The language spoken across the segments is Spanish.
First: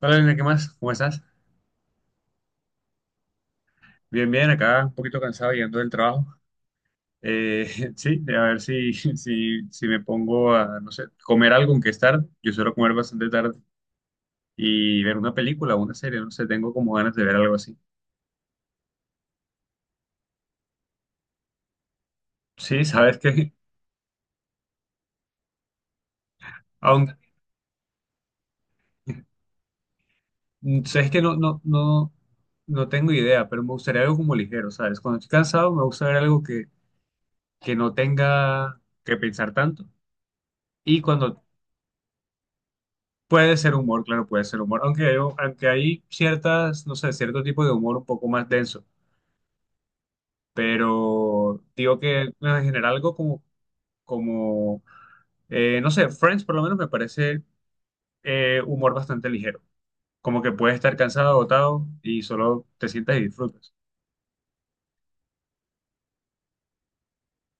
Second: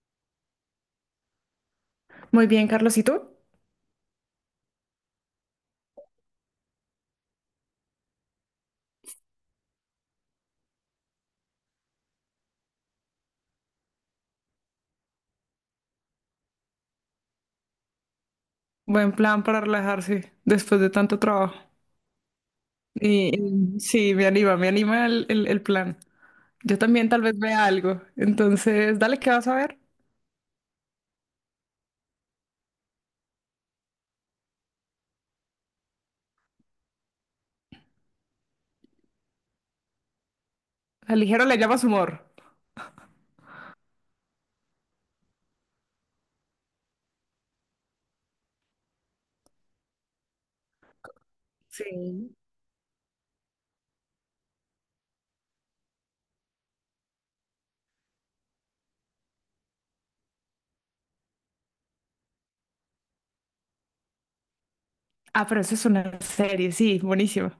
Hola, Elena, ¿qué más? ¿Cómo estás? Muy bien, Carlos, ¿y tú? Bien, bien, acá un poquito cansado llegando del trabajo. Eh, sí, a ver si me pongo a, no sé, comer algo, aunque es tarde. Yo suelo comer bastante tarde y ver una película o una serie, no sé, tengo como ganas de ver algo así. Buen plan para relajarse después de tanto trabajo. Sí, sabes que, Y, y sí, me anima el plan. Yo también aunque, tal vez vea algo. Entonces, dale, ¿qué vas a ver? sabes que no, no tengo idea, pero me gustaría algo como ligero, ¿sabes? Cuando estoy cansado me gusta ver algo que no tenga que pensar tanto y Al cuando ligero le llamas humor. puede ser humor, claro, puede ser humor, aunque hay ciertas, no sé, cierto tipo de humor un poco más denso, pero digo que Sí. en general algo como, como no sé, Friends por lo menos me parece humor bastante ligero, como que puedes estar cansado, agotado y solo te sientas y disfrutas. Ah, pero eso es una serie, sí, buenísima.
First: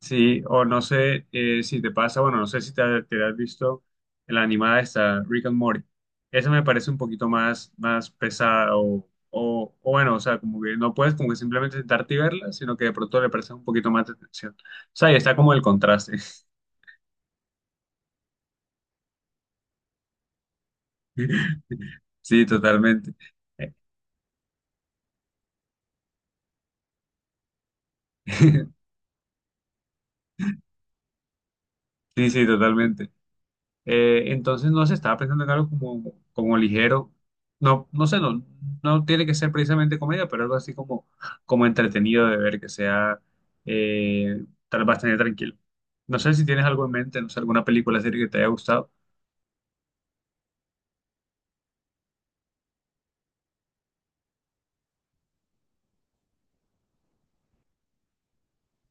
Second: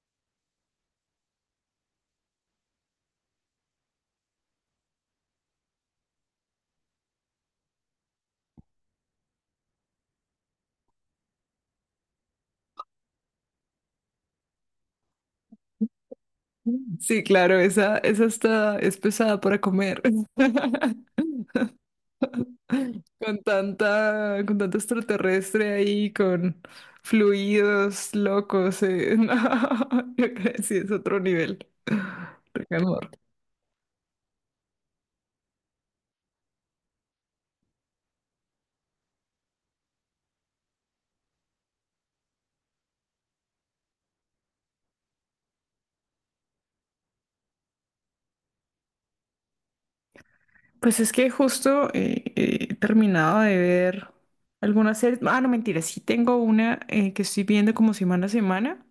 Sí, o no sé si te pasa, bueno, no sé si te has visto la animada esta, Rick and Morty. Esa me parece un poquito más, más pesada o bueno, o sea, como que no puedes como que simplemente sentarte y verla, sino que de pronto le prestas un poquito más de atención. O sea, y está como el contraste. Sí, claro, esa está, es pesada para comer. Sí, totalmente. Con tanto extraterrestre ahí, con fluidos locos, no, yo creo que sí es otro nivel. Sí, sí, Rick and totalmente. Morty. Entonces, no se estaba pensando en algo como, como ligero. No, no sé, no, no tiene que ser precisamente comedia, pero algo así como, como entretenido de ver, que sea tal bastante tranquilo. No sé si tienes algo en mente, no sé, alguna película, serie que te haya gustado. Pues es que justo he terminado de ver algunas series. Ah, no, mentira, sí tengo una que estoy viendo como semana a semana.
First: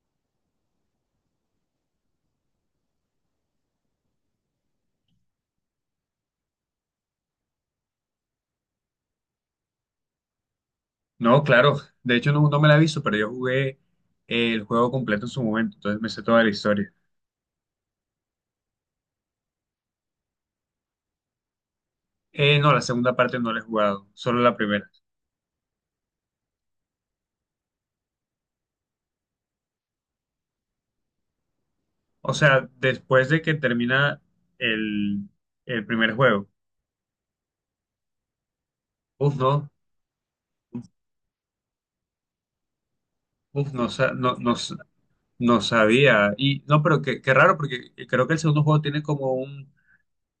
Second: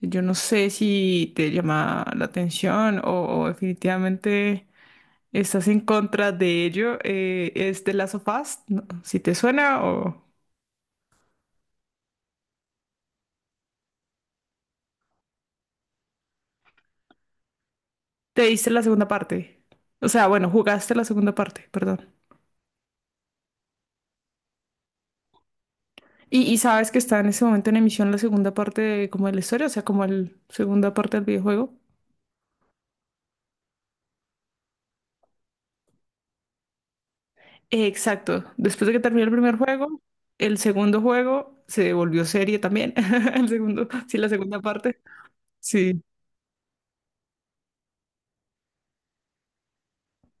Yo no sé si te llama la atención o definitivamente estás en contra de ello. Es The Last of Us, ¿no? Si te suena o... No, claro, de hecho no, no me la he visto, pero yo jugué el juego completo en su momento, entonces me sé toda la historia. Te diste la segunda parte. O sea, bueno, jugaste la segunda parte, perdón. No, la segunda parte no la he jugado, solo la primera. Y sabes que está en ese momento en emisión la segunda parte de, como de la historia, o sea, como la segunda parte del videojuego. O sea, después de que termina el, el primer juego. Exacto. Después de que terminó el Uf, primer no. juego, el segundo juego se volvió serie también. El Uf, segundo, no, sí, la no, segunda parte. no Sí. sabía. Y no, pero qué, qué raro, porque creo que el segundo juego tiene como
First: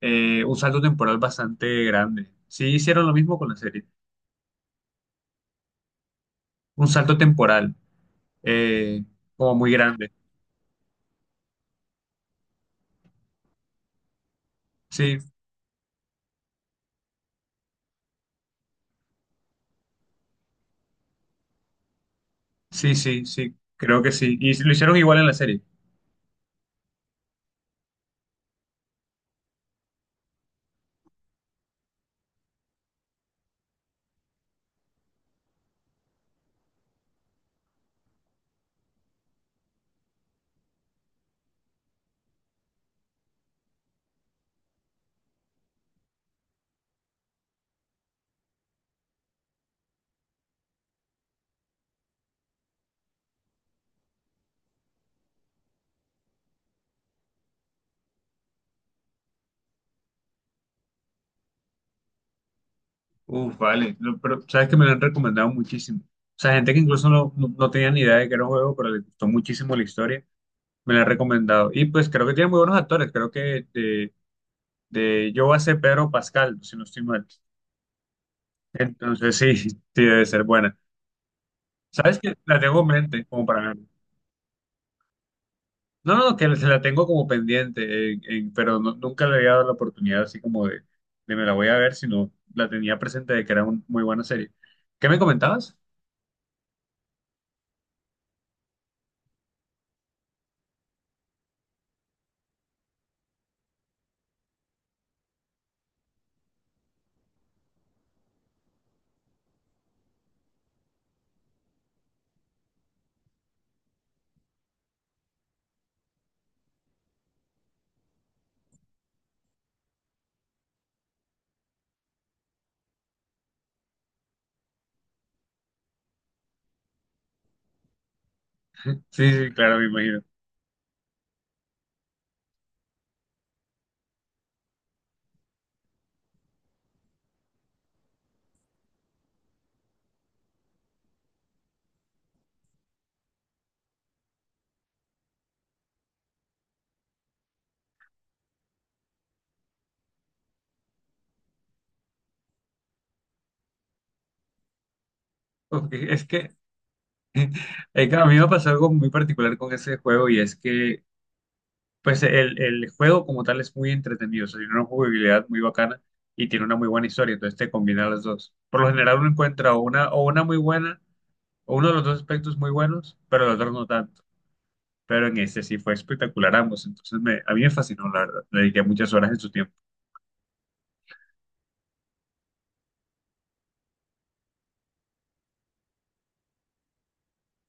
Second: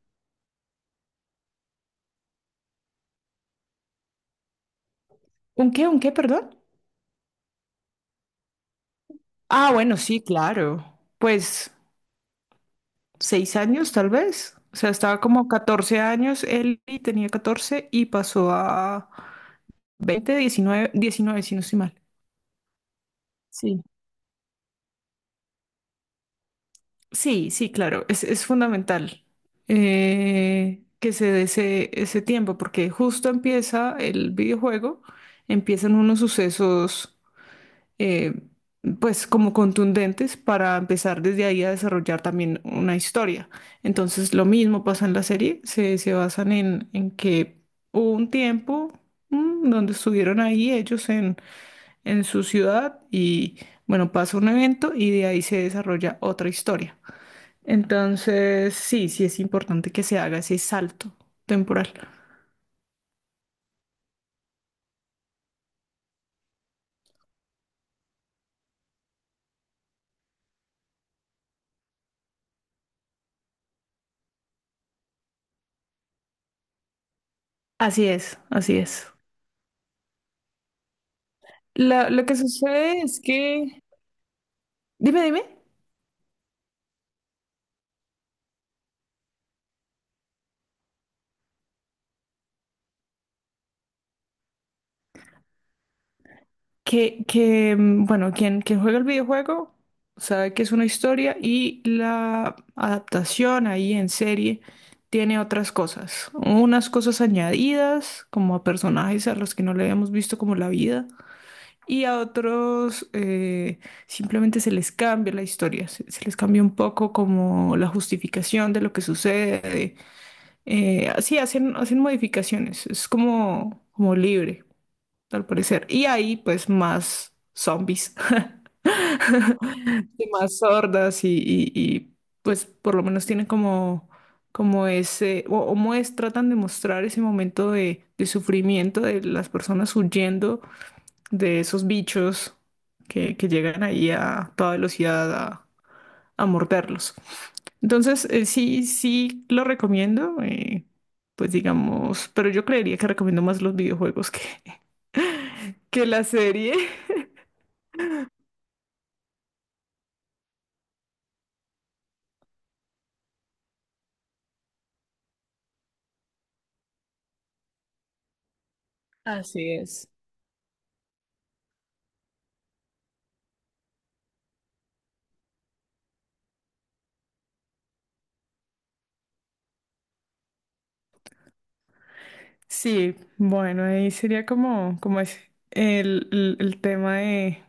un salto temporal bastante grande. Sí, hicieron lo mismo con la serie. ¿Un qué? ¿Un qué? Perdón. Un salto temporal, eh, como Ah, muy bueno, grande. sí, claro. Pues seis años tal vez. O sea, Sí, estaba como 14 años él y tenía 14 y pasó a 20 diecinueve si no estoy mal. sí, sí, sí, Sí. creo que sí. Y lo hicieron igual en la serie. Sí, sí, claro, es fundamental, que se dé ese tiempo, porque justo empieza el videojuego, empiezan unos sucesos, eh, pues como contundentes para empezar desde ahí a desarrollar también una historia. Entonces lo mismo pasa en la serie, se basan en que hubo un tiempo, donde estuvieron ahí ellos en su ciudad y bueno, pasa un evento y de ahí se desarrolla otra historia. Entonces, sí, sí es importante que se haga ese salto temporal. Uf, vale. Lo- pero sabes que me lo han recomendado muchísimo. O sea, gente que incluso no tenía ni idea de que era un juego, pero le gustó muchísimo la historia. Me la han recomendado. Y pues creo que tiene muy buenos actores. Creo que de Joa Pedro Pascal, si no estoy mal. Así es, así es. Entonces sí, sí debe ser buena. ¿Sabes Lo que que la tengo en sucede es mente como para que, dime, dime, no, no, que se la tengo como pendiente, pero nunca le había dado la oportunidad así como de me la voy a ver, sino la tenía presente de que era una muy buena serie. ¿Qué me comentabas? que, bueno, quien juega el videojuego sabe que es una historia y la adaptación ahí en serie tiene otras cosas, unas cosas añadidas como a personajes a los que no le habíamos visto como la vida. Y a otros, simplemente se les cambia la historia, se les cambia un poco como la justificación de lo que sucede. Así hacen modificaciones, es como libre, al parecer. Y ahí pues más zombies, Sí, sí, claro, me imagino. y más sordas y, pues por lo menos tienen como ese, o tratan de mostrar ese momento de sufrimiento de las personas huyendo de esos bichos que llegan ahí a toda velocidad a morderlos. Entonces, sí, sí lo recomiendo, pues digamos, pero yo creería que recomiendo más los videojuegos que, Ok, que la es que serie. Claro, a mí me pasó algo muy particular con ese juego y es que pues el juego como tal es muy entretenido, o sea, tiene una jugabilidad muy bacana y tiene una muy buena historia, entonces te combina las dos. Por lo general uno Así encuentra es. o una muy buena, o uno de los dos aspectos muy buenos, pero los otros no tanto. Pero en este sí fue espectacular ambos, entonces me, a mí me fascinó, la verdad. Le dediqué muchas horas en su tiempo. Sí, bueno, ahí sería como es el tema de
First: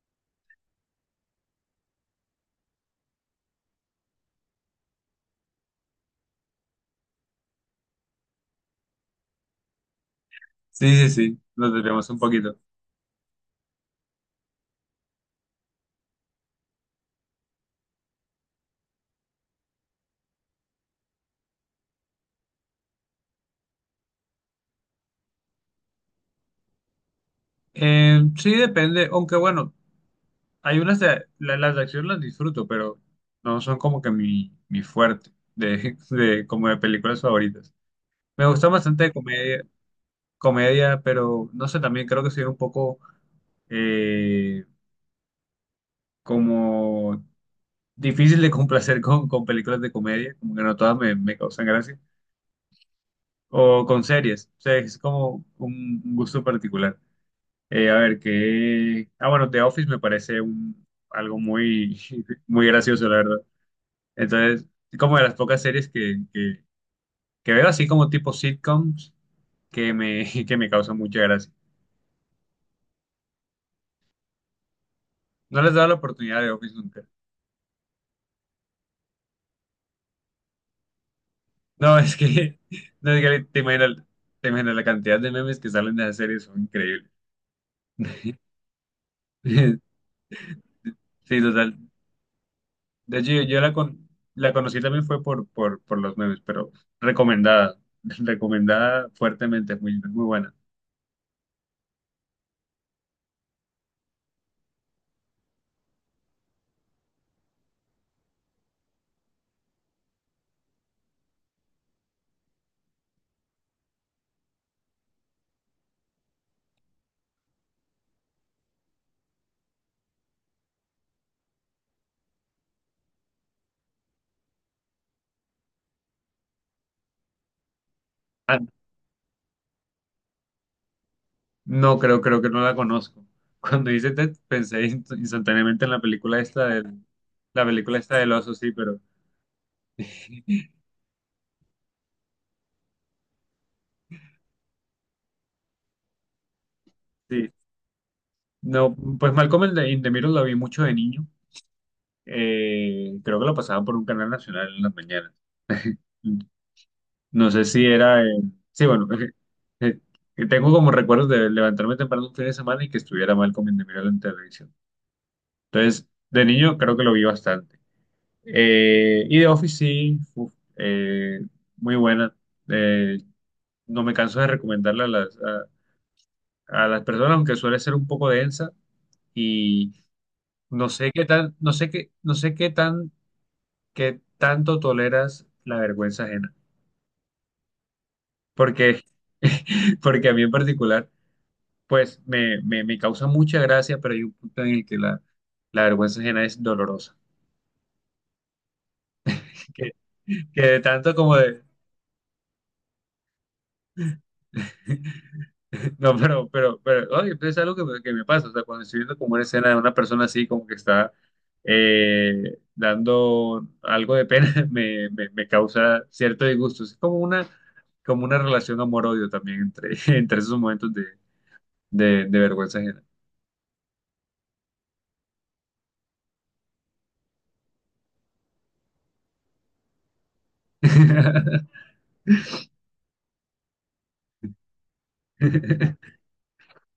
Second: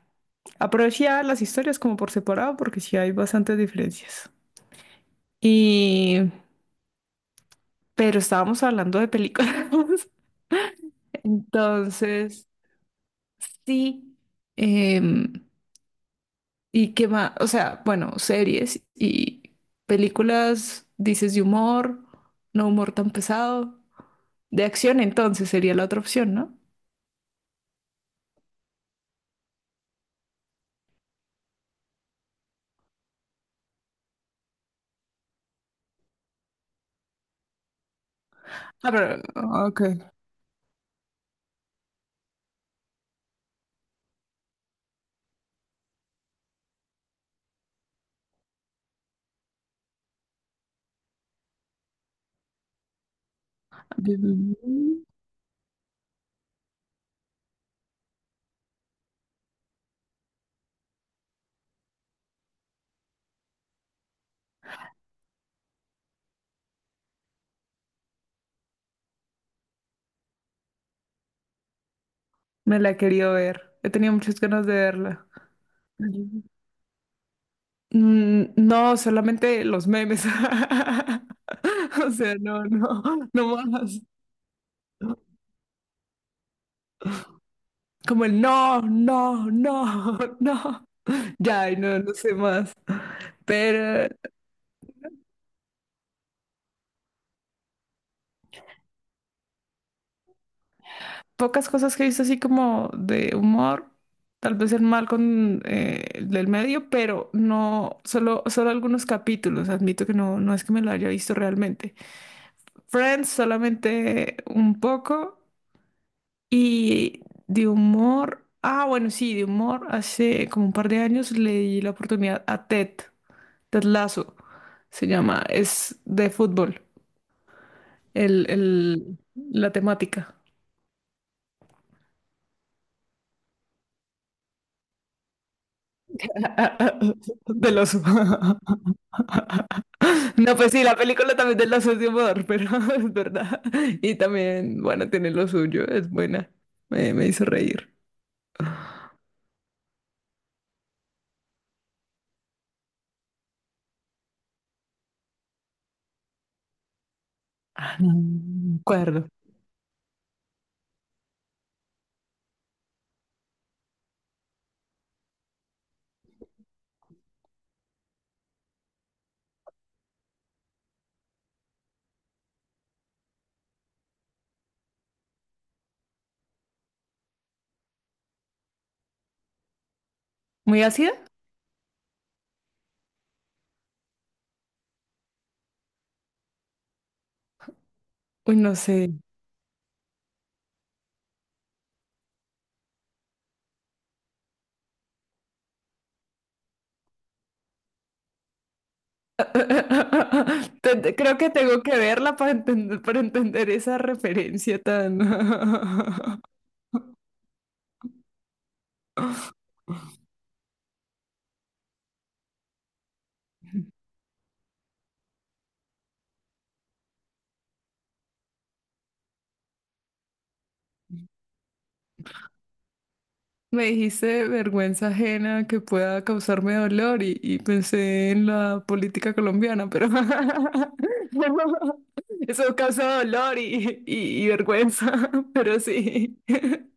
aprovechar las historias como por separado, porque sí hay bastantes diferencias. Y, pero estábamos hablando de películas. Sí, sí, sí, nos debemos un Entonces, poquito. sí. em, ¿Y qué más? O sea, bueno, series y películas, dices de humor, no humor tan pesado. De acción, entonces sería la otra opción, ¿no? Sí, depende, aunque bueno, hay unas de, las de acción las disfruto, pero no son como que mi fuerte de, de, como de películas favoritas. Me gusta Ah, bastante pero, comedia, ok. comedia, pero no sé, también creo que soy un poco eh, como difícil de complacer con películas de comedia, como que no todas me, me causan gracia, o con series, o sea, es como un gusto particular. A ver, qué... Ah, bueno, The Office me parece un, algo muy, muy gracioso, la verdad. Entonces, como de las pocas series que, que veo así como tipo sitcoms que me, que me causan mucha gracia. Me la he querido ver. He tenido muchas ganas de verla. No les he dado la oportunidad de The Office nunca. Mm, no, solamente los memes. No, O es sea, que, no, no, no, es que no más. te imaginas la cantidad de memes que salen de esa serie, son increíbles. Como el no, no, no, no. Sí, Ya, ay, total. no, no sé más. De hecho, yo la, con, Pero la conocí también fue por, por los memes, pero recomendada, recomendada fuertemente, es muy, muy buena. pocas cosas que he visto así como de humor, tal vez el mal con, el del medio, pero no, solo algunos capítulos, admito que no, no es que me lo haya visto realmente. Friends solamente un poco y de humor, ah, bueno, sí, de humor, hace como un par de años le di la oportunidad a Ted, Ted Lasso, se llama, es de fútbol, el, Ah, el, la temática. no, creo, creo que no la conozco. Cuando hice Ted, pensé instantáneamente en la película esta Ah, del, la del película oso. esta del oso, sí, pero No, pues sí, la película también del oso es de humor, pero es verdad. Y también, bueno, tiene lo suyo, es buena. Me hizo sí. reír. No, pues Malcolm in in the Middle la vi mucho de niño. Creo que lo pasaban por un canal nacional en las mañanas. No sé si Ah, no, era... no me sí, bueno, acuerdo. eh, que tengo como recuerdos de levantarme temprano un fin de semana y que estuviera mal in the Middle en televisión. Entonces, de niño creo que lo vi bastante. Y de Office sí, uf, muy buena. Eh, no me canso de recomendarla a las personas, aunque suele ser un poco densa y ¿Muy no sé ácida? qué tan, no sé qué, no sé qué tan, qué tanto toleras la vergüenza ajena. Uy, no Porque, sé. porque a mí en particular... pues me causa mucha gracia, pero hay un punto en el que la vergüenza ajena es dolorosa. Que, que de tanto como Creo que de... tengo que verla para entender esa referencia tan... No, pero, oye, pues es algo que me pasa, o sea, cuando estoy viendo como una escena de una persona así, como que está dando algo de pena, me causa cierto disgusto. Es como una relación amor-odio también entre, entre esos momentos de, de vergüenza ajena. Me dijiste vergüenza ajena que pueda causarme dolor y pensé en la política colombiana, pero eso causa dolor y, y vergüenza, pero sí.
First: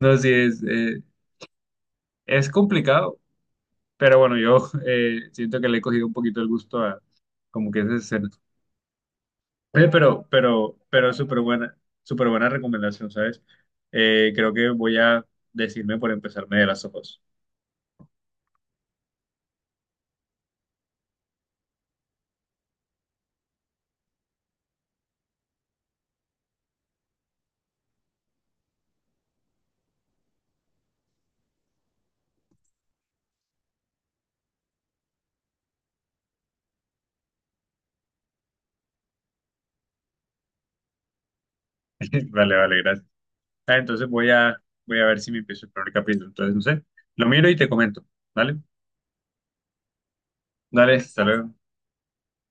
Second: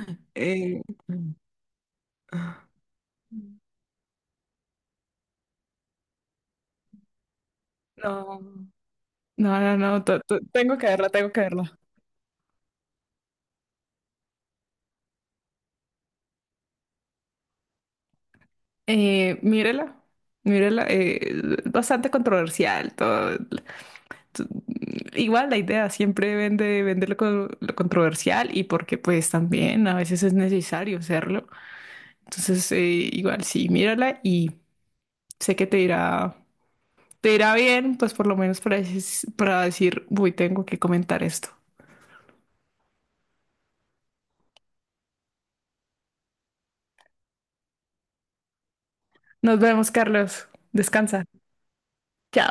No, sí, Eh, es complicado. Pero bueno, yo siento que le he cogido un poquito el gusto a como que ese ser. no, no, no, Oye, no, tengo que verla, pero tengo que verla. súper buena recomendación, ¿sabes? Creo que voy a decirme por empezarme de las ojos. Mírela, mírela, bastante controversial todo, t- Igual la idea siempre vender lo, lo controversial y porque pues también a veces es necesario hacerlo. Entonces, igual sí, mírala y sé que te irá bien, pues por lo menos para, para decir, uy, tengo que comentar esto. Vale, vale, gracias. Ah, entonces voy a, voy a ver si me empiezo el primer capítulo. Entonces, no sé, lo miro y te comento. ¿Vale? Nos vemos, Carlos. Dale, hasta Descansa. luego. Chao.